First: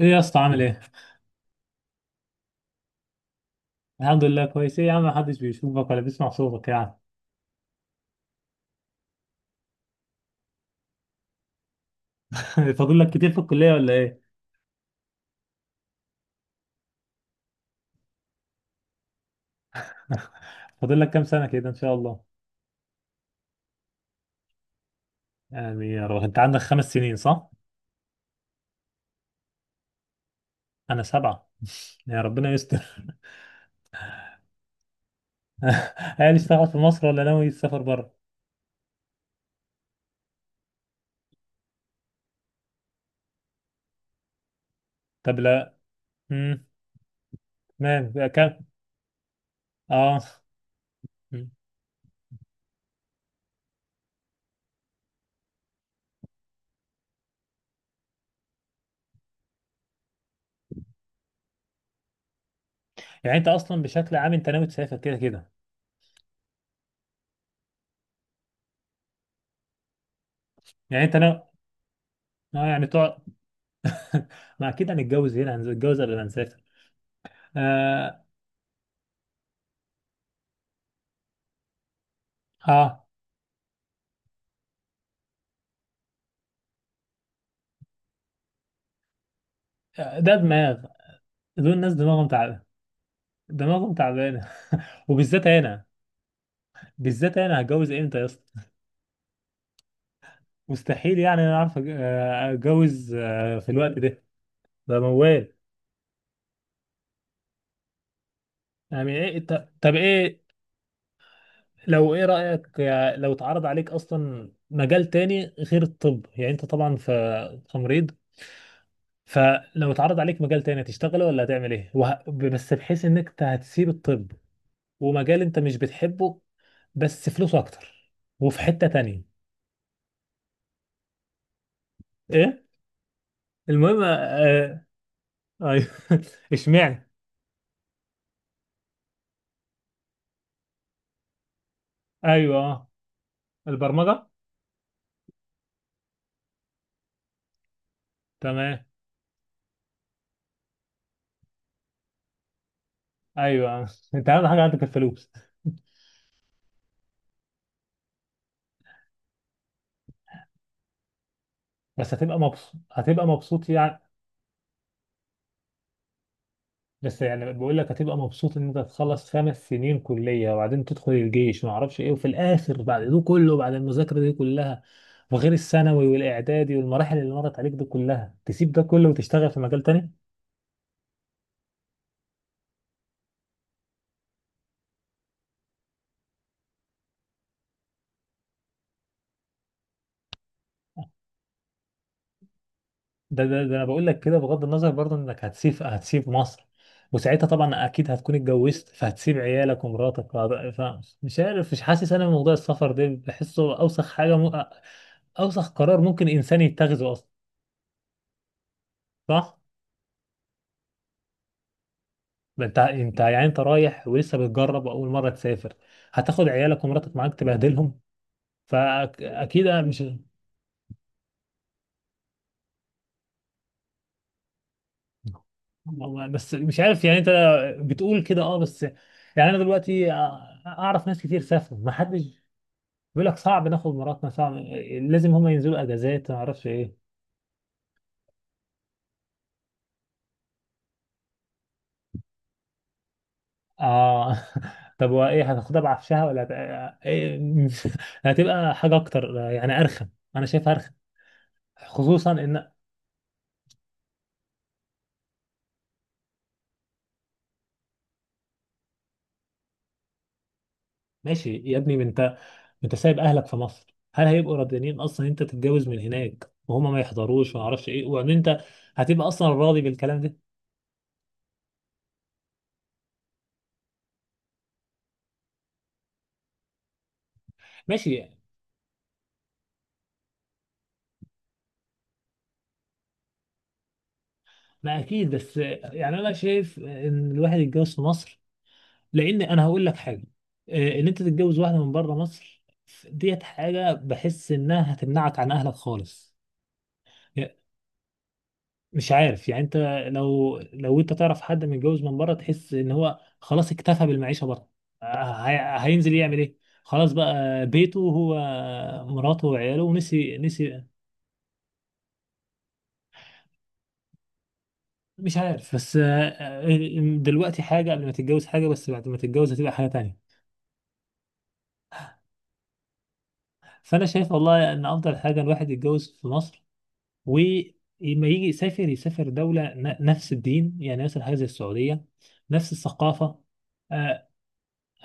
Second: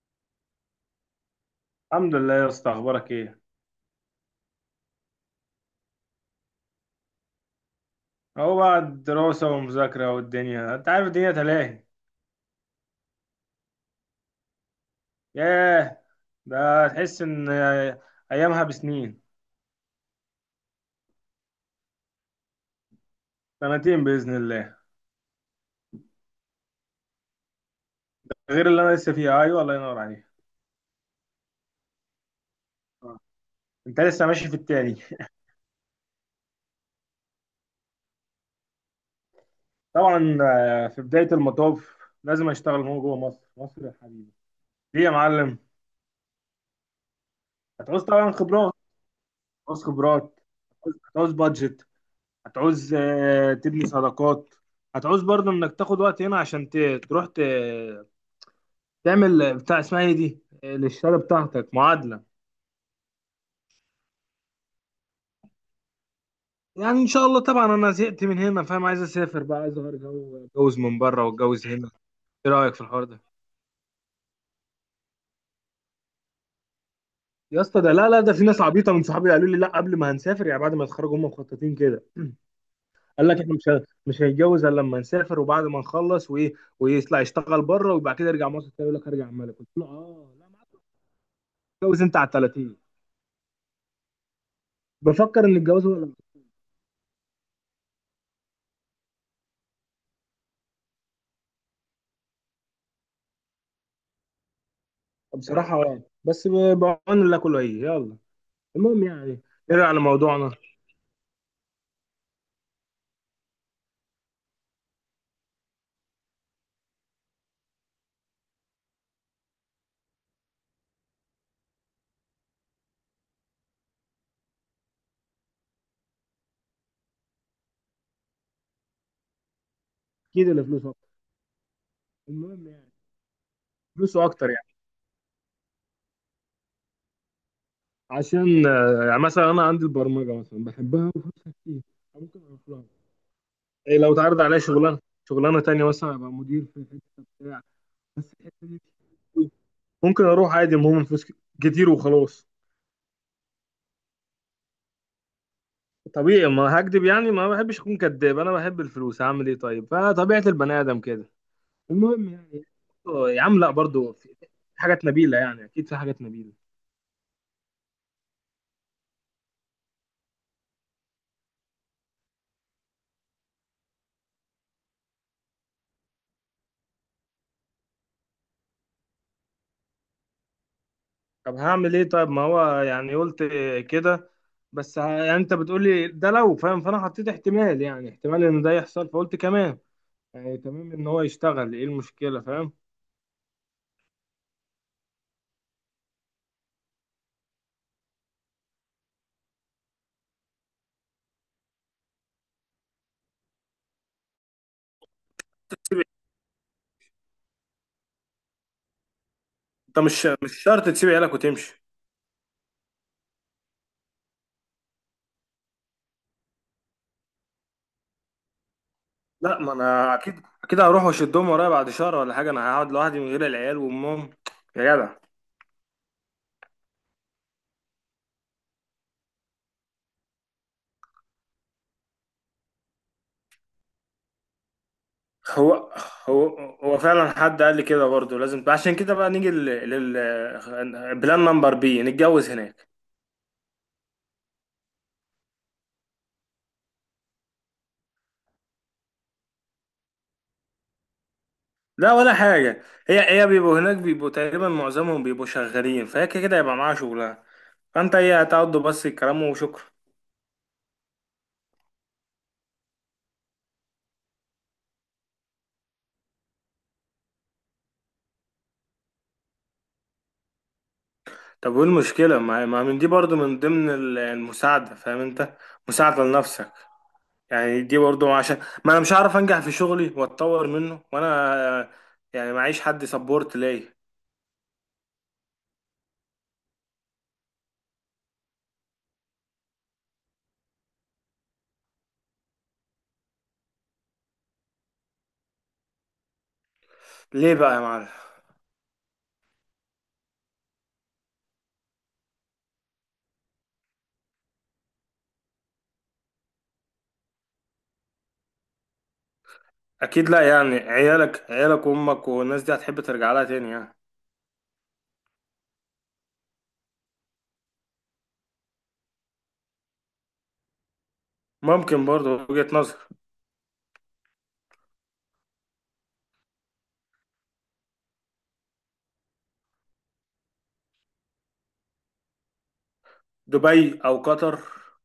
ايه يا اسطى، عامل ايه؟ الحمد لله يا اسطى، اخبارك ايه؟ الحمد لله، كويس. ايه يا عم، محدش بيشوفك ولا بيسمع صوتك يعني؟ اهو بقى الدراسه والمذاكره والدنيا، انت عارف، الدنيا تلاهي. فاضل لك كتير في الكلية ولا ايه؟ ياه، ده تحس ان ايامها بسنين. فاضل لك كام سنة كده ان شاء الله؟ سنتين باذن الله. يعني يا رب انت عندك 5 سنين صح؟ غير اللي انا لسه فيها، ايوه الله ينور عليك. انا سبعة. يا ربنا يستر. آه. انت لسه ماشي في التاني. هل اشتغل في مصر ولا ناوي تسافر بره؟ طبعا في بدايه المطاف لازم اشتغل. هو جوه مصر، مصر يا حبيبي. ليه يا طب معلم؟ لا. امم هتعوز تمام بقى طبعا كام؟ خبرات، هتعوز اه. خبرات، هتعوز مم. بادجت. هتعوز تبني صداقات. هتعوز برضه انك تاخد وقت هنا عشان تروح تعمل بتاع اسمها ايه دي للشهاده بتاعتك، معادله. يعني انت اصلا بشكل عام انت ناوي تسافر كده كده. يعني ان شاء الله طبعا انا زهقت من هنا فاهم. عايز اسافر بقى، عايز اغير جو، اتجوز من يعني انت بره ناوي. واتجوز هنا. ايه اه رايك في يعني الحوار تقعد. ده؟ ما اكيد هنتجوز هنا، هنتجوز قبل ما نسافر. يا اسطى ده، لا لا، آه. ده في ناس عبيطه من صحابي قالوا لي لا، قبل ما هنسافر يعني بعد ما يتخرجوا هم مخططين كده. اه. قال لك احنا مش مش هيتجوز الا لما نسافر وبعد ما نخلص. وايه، ويطلع يشتغل بره وبعد كده يرجع مصر تاني. يقول لك هرجع ملك، قلت له اه ده لا معاك. دماغ. دول الناس اتجوز انت دماغهم على تعب، 30. دماغهم تعبانه. بفكر وبالذات ان انا الجواز هو بالذات انا هتجوز امتى يا اسطى؟ مستحيل يعني. انا اعرف اتجوز في الوقت ده؟ ده موال. بصراحه اه بعون الله كله هي، يلا المهم يعني ايه؟ يعني. نرجع طب ايه؟ لموضوعنا. لو ايه رايك، لو اتعرض عليك اصلا مجال تاني غير الطب؟ يعني انت طبعا في تمريض. فلو اتعرض عليك مجال تاني هتشتغله ولا هتعمل ايه بس بحيث انك إنت هتسيب الطب، ومجال انت مش بتحبه بس فلوسه اكتر، وفي حتة تانية. اكيد اللي فلوسه اكتر، ايه؟ المهم يعني، المهم. فلوسه اكتر يعني. آه... اشمعنى؟ عشان يعني مثلا انا عندي البرمجه مثلا بحبها وفلوسها كتير، ممكن ايوه. اروح لها. آه. إيه لو البرمجه. اتعرض عليا شغلانه، شغلانه تانية مثلا ابقى مدير في حته بتاع، بس الحته تمام. دي ممكن اروح عادي. المهم فلوس كتير وخلاص. ايوه. آه. انت اهم حاجه عندك الفلوس. طبيعي، ما هكدب يعني، ما بحبش اكون كداب. انا بحب الفلوس، هعمل ايه طيب؟ فطبيعه البني ادم كده، بس المهم هتبقى يعني. مبسوط، هتبقى يا عم مبسوط لا، يعني؟ برضو في حاجات نبيله يعني، اكيد في حاجات نبيله. بس يعني بقول لك هتبقى مبسوط ان انت تخلص 5 سنين كليه، وبعدين تدخل الجيش ما اعرفش ايه، وفي الاخر بعد ده كله، بعد المذاكره دي كلها، وغير الثانوي والاعدادي والمراحل اللي مرت عليك دي كلها، تسيب ده كله وتشتغل في مجال تاني؟ طب هعمل ايه طيب، ما هو يعني قلت كده. بس يعني انت بتقولي ده لو فاهم، فانا حطيت احتمال، يعني احتمال ان ده يحصل، فقلت كمان يعني تمام ان هو يشتغل ايه المشكلة، فاهم ده انا بقول لك كده بغض النظر برضه انك هتسيب مصر، وساعتها طبعا اكيد هتكون اتجوزت، فهتسيب عيالك ومراتك فمش عارف، مش حاسس. انا موضوع السفر ده بحسه اوسخ اوسخ قرار ممكن انسان يتخذه اصلا. صح؟ انت؟ مش شرط تسيب عيالك وتمشي. ما انت، يعني انت رايح ولسه بتجرب واول مره تسافر، هتاخد عيالك ومراتك معاك تبهدلهم؟ لا، فاكيد ما أنا مش. انا اكيد اكيد هروح واشدهم ورايا بعد شهر ولا حاجه. انا هقعد لوحدي من غير العيال وامهم يا جدع؟ بس مش عارف يعني انت بتقول كده، اه، بس يعني انا دلوقتي اعرف ناس كتير سافروا، ما حدش بيقول لك صعب ناخد مراتنا، صعب، لازم هما ينزلوا هو اجازات ما هو اعرفش هو ايه. فعلا حد قال لي كده برضه. لازم عشان كده بقى نيجي بلان نمبر بي، نتجوز هناك. اه. طب وايه، هتاخدها بعفشها ولا إيه؟ هتبقى حاجه اكتر يعني، ارخم. انا شايفها ارخم. لا خصوصا ولا ان. حاجة، هي بيبقوا هناك، بيبقوا تقريبا معظمهم بيبقوا شغالين، فهي كده كده يبقى معاها شغلها. فانت هتقعدوا بس الكلام، وشكرا. ماشي يا ابني. ما انت سايب اهلك في مصر، هل هيبقوا راضيين اصلا انت تتجوز من هناك وهما ما يحضروش وما اعرفش ايه، وان انت هتبقى اصلا راضي بالكلام ده؟ طب وايه المشكلة؟ ما من دي برضو من ضمن المساعدة، فاهم انت؟ مساعدة لنفسك، يعني دي ماشي. برضو عشان، ما انا مش هعرف انجح في شغلي واتطور منه، وانا يعني معيش حد سبورت ليا. ما اكيد، بس يعني انا شايف ان الواحد يتجوز في مصر. لان انا هقول لك حاجه، ان انت تتجوز واحده من بره مصر، ديت حاجه بحس انها هتمنعك عن اهلك خالص. ليه يعني بقى يا معلم؟ مش عارف يعني انت. لو انت تعرف حد متجوز من بره، تحس ان هو خلاص اكتفى بالمعيشه بره. هينزل يعمل ايه؟ خلاص بقى بيته هو، مراته وعياله، اكيد ونسي لا، يعني نسي. عيالك، عيالك وامك والناس دي هتحب ترجع لها تاني يعني. مش عارف، بس دلوقتي حاجه قبل ما تتجوز، حاجه بس بعد ما تتجوز هتبقى حاجه تانية. ممكن، برضو وجهة نظر. فانا شايف والله ان افضل حاجه الواحد يتجوز في مصر، ولما يجي يسافر، دولة نفس الدين. يعني مثلا هذه السعودية، نفس الثقافة. دبي او آه، قطر.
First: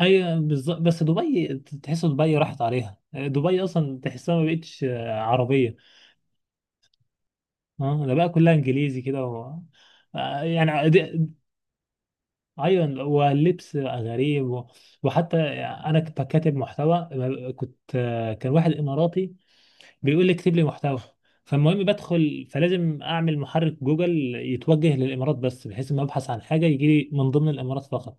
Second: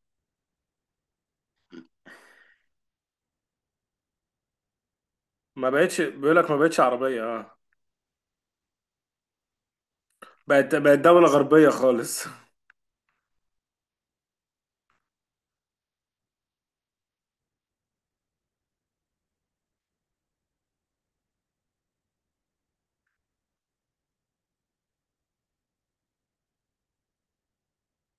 أي بالظبط. بس دبي، تحس دبي راحت عليها، دبي أصلا تحسها ما بقتش ما عربية. بقتش، بيقول لك ما بقتش عربية، اه. اه، ده بقى كلها إنجليزي كده آه، بقت بقت دولة غربية خالص. أيوة، واللبس بقى غريب وحتى، أنا كنت كاتب محتوى. كنت، كان واحد إماراتي بيقول لي اكتب لي محتوى. فالمهم بدخل، فلازم اعمل محرك جوجل يتوجه للامارات، بس بحيث ما ابحث عن حاجه يجي لي من ضمن الامارات فقط.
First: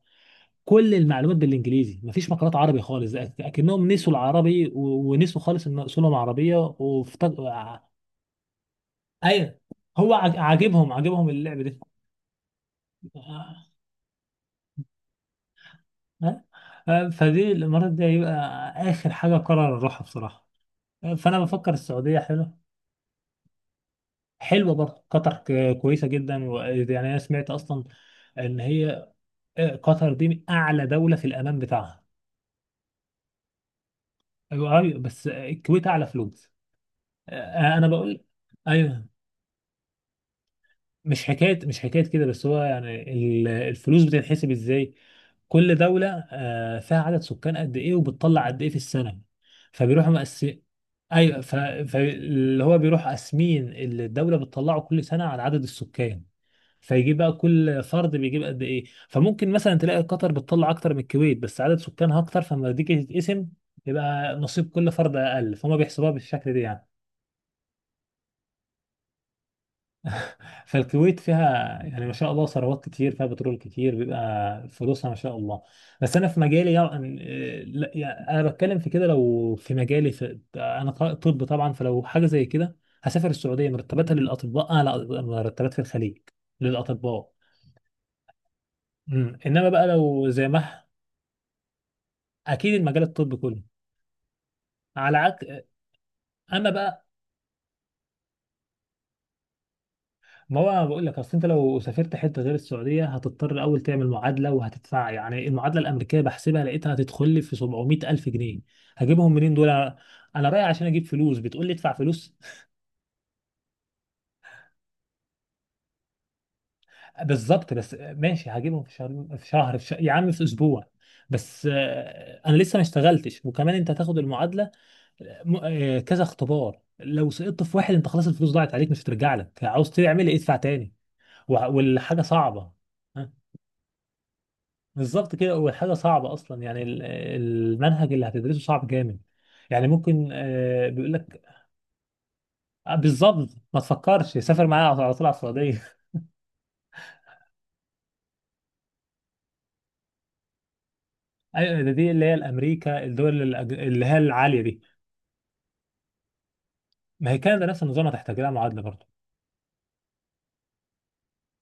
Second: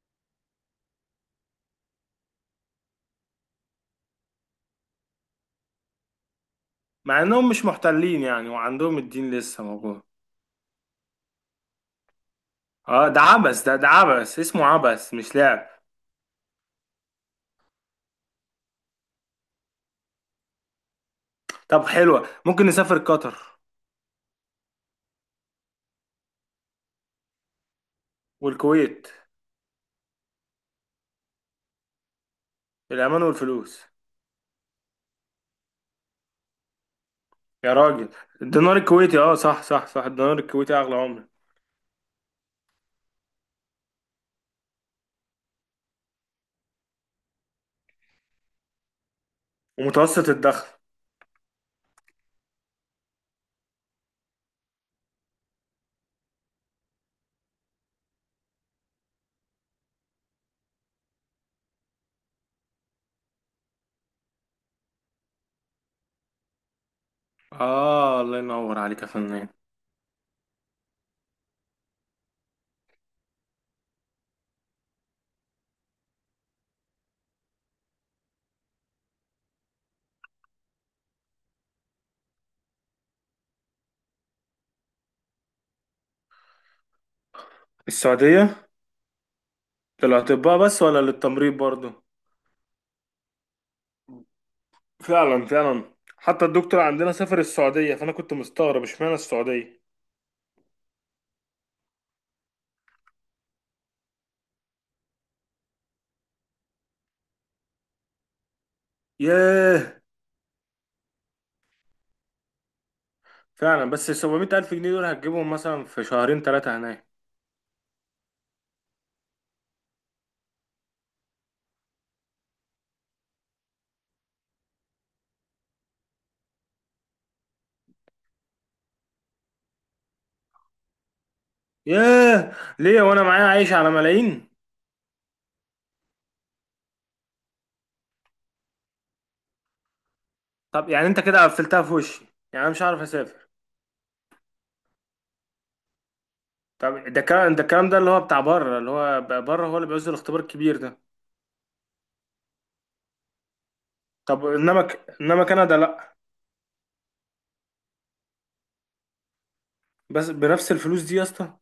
كل المعلومات بالانجليزي، مفيش مقالات عربي خالص، اكنهم نسوا العربي ونسوا خالص ان اصولهم عربيه مع وفتج... انهم مش محتلين يعني، وعندهم الدين ايوه. لسه موجود. هو عاجبهم اللعب دي. اه ده عبث، آه. ده عبث اسمه، عبث مش لعب. آه. فدي الامارات دي هيبقى اخر حاجه قرر اروحها بصراحه. آه. فانا بفكر طب السعوديه حلوة، حلو. ممكن نسافر قطر. حلوه برضه قطر، كويسه جدا يعني انا سمعت اصلا ان هي، والكويت. قطر دي من اعلى دوله في الامان بتاعها. الأمان والفلوس. ايوه، أيوة، بس الكويت اعلى فلوس. يا انا راجل، بقول. الدينار ايوه، الكويتي، اه صح صح صح، الدينار الكويتي أغلى عملة. مش حكايه كده. بس هو يعني الفلوس بتتحسب ازاي؟ كل دوله فيها عدد سكان قد ايه، وبتطلع قد ايه في السنه، فبيروحوا ومتوسط مقسم. الدخل. ايوه. فاللي هو بيروح قاسمين اللي الدوله بتطلعه كل سنه على عدد السكان، فيجيب بقى كل فرد بيجيب قد ايه. فممكن مثلا تلاقي قطر بتطلع اكتر من الكويت بس عدد سكانها اكتر، فلما تيجي تتقسم يبقى نصيب كل فرد اقل، فهم بيحسبوها بالشكل ده يعني. اه الله ينور عليك يا فنان. فالكويت فيها يعني ما شاء الله ثروات كتير، فيها بترول كتير، بيبقى فلوسها ما شاء الله. بس انا في مجالي يعني، لا يعني انا بتكلم في كده. لو في مجالي، في انا، طب طبعا فلو حاجه زي كده، هسافر السعوديه. مرتباتها للأطباء أعلى مرتبات في الخليج، للأطباء. السعودية. انما بقى لو زي، للأطباء بس ولا للتمريض برضو؟ اكيد المجال الطبي كله، على فعلا عكس. فعلا. حتى اما الدكتور بقى، عندنا سافر السعودية، فأنا كنت مستغرب اشمعنى السعودية. ما هو انا بقول لك، اصل انت لو سافرت حته غير السعوديه، هتضطر اول تعمل معادله وهتدفع. يعني المعادله الامريكيه بحسبها لقيتها هتدخل لي في 700 الف جنيه. هجيبهم منين دول انا؟ ياه. أنا رايح عشان اجيب فلوس، بتقول لي ادفع فلوس؟ فعلا، بس ال 700 ألف جنيه دول هتجيبهم مثلا في شهرين ثلاثة هناك. بالظبط. بس ماشي هجيبهم في شهر، في شهر، يا عم في اسبوع. بس انا لسه ما اشتغلتش. وكمان انت هتاخد المعادله، كذا اختبار، لو سقطت في واحد انت خلاص الفلوس ضاعت عليك، مش هترجع لك، عاوز تعمل ايه؟ ادفع تاني. والحاجة ياه. صعبة. ليه، وأنا ها؟ معايا عايش على ملايين؟ بالظبط كده. والحاجة صعبة أصلا. يعني المنهج اللي هتدرسه صعب جامد، يعني ممكن، طب يعني بيقول أنت لك، كده قفلتها في وشي، يعني أنا مش عارف بالظبط. أسافر. ما تفكرش، سافر معايا على طول على السعودية. طب ده الكلام، ده الكلام ده اللي هو بتاع بره اللي هو بره هو اللي بيعوز الاختبار الكبير ده. أيوة، دي اللي هي الأمريكا، الدول اللي هي طب العالية دي. إنما إنما كندا لأ. ما هي كندا نفس النظام، هتحتاج لها معادلة برضه. بس بنفس الفلوس دي يا اسطى؟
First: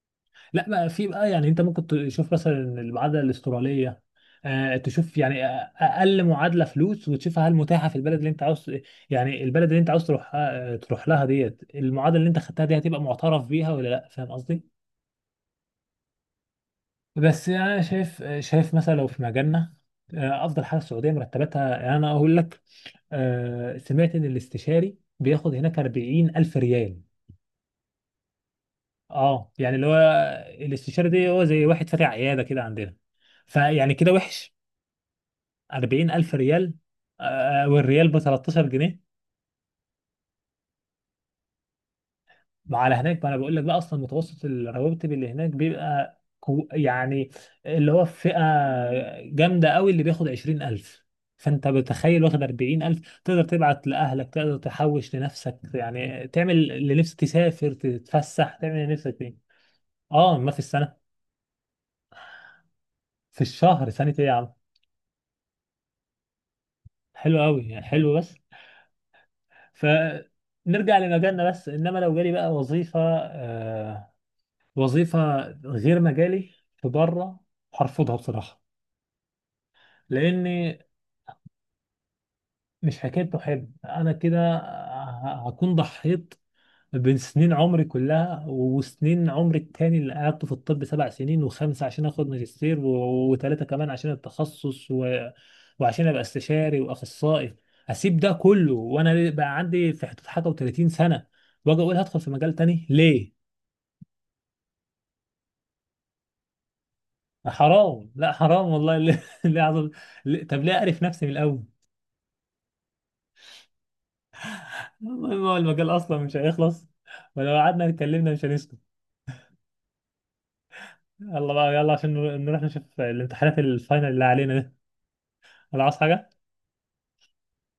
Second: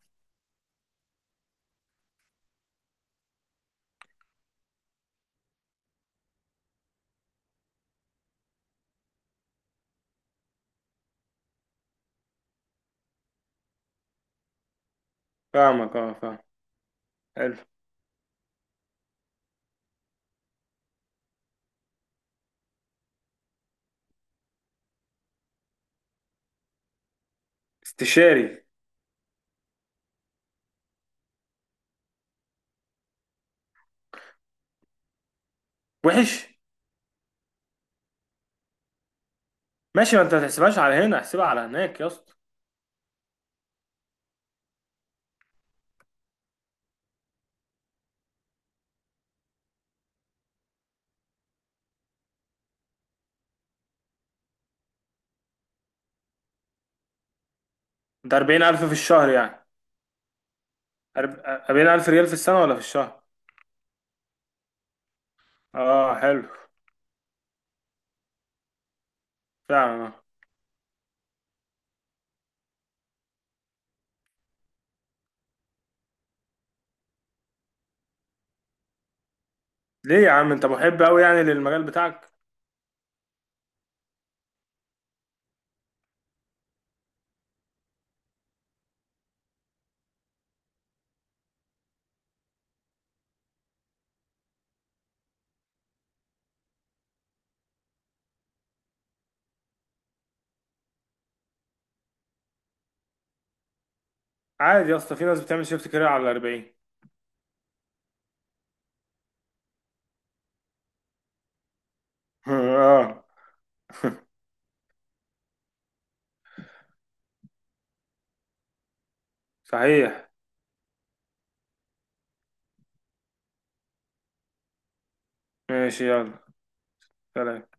لا بقى، في بقى، يعني انت ممكن تشوف مثلا المعادله الاستراليه، آه تشوف يعني اقل معادله فلوس، وتشوفها هل متاحه في البلد اللي انت عاوز. يعني البلد اللي انت عاوز تروح لها، ديت المعادله اللي انت خدتها دي هتبقى معترف بيها ولا لا؟ فاهم قصدي؟ فاهمك، اه فاهم. بس حلو. يعني انا شايف مثلا، لو في مجالنا، افضل حاجه السعوديه. مرتباتها يعني انا اقول لك، سمعت ان الاستشاري بياخد هناك 40 الف ريال. استشاري. اه، يعني اللي هو، الاستشاري دي هو زي واحد فاتح عياده كده عندنا، فيعني كده وحش، 40 ألف وحش. ريال. والريال ب 13 جنيه. ماشي، ما انت ما تحسبهاش على هنا، احسبها على هناك يا اسطى. على هناك. ما أنا بقول لك بقى، أصلا متوسط الرواتب اللي هناك بيبقى يعني اللي هو في فئة جامدة قوي اللي بياخد 20 ألف. فأنت بتخيل واخد 40 ألف، تقدر تبعت لأهلك، تقدر تحوش لنفسك، يعني تعمل اللي نفسك، تسافر، ده تتفسح، تعمل 40,000 اللي في نفسك الشهر فيه. يعني؟ أه، ما في السنة. أرب- 40,000 ريال في السنة ولا في الشهر؟ في الشهر، سنة إيه يا عم. اه حلو. حلو قوي يعني، حلو بس. ف فعلا آه. نرجع لمجالنا. بس انما لو جالي بقى وظيفه آه، وظيفة غير مجالي في بره، هرفضها بصراحة. ليه يا عم، انت لأني محب قوي يعني للمجال بتاعك؟ مش حكاية بحب أنا كده، هكون ضحيت بين سنين عمري كلها. وسنين عمري التاني اللي قعدته في الطب 7 سنين، وخمسة عشان آخد ماجستير، وتلاتة كمان عشان التخصص وعشان أبقى استشاري وأخصائي. أسيب ده كله وأنا بقى عندي في حدود حاجة و30 سنة، وأجي أقول هدخل في مجال تاني ليه؟ عادي يا اسطى، في ناس بتعمل شيفت كارير على 40. حرام، لا حرام والله. ليه؟ ليه عظم؟ طب ليه اعرف نفسي من الاول؟ اه. المهم هو المجال اصلا مش هيخلص، ولو قعدنا اتكلمنا مش هنسكت. صحيح. يلا بقى، يلا، عشان نروح نشوف الامتحانات الفاينل اللي علينا ده. ولا عاوز ماشي يلا. حاجه؟ سلام.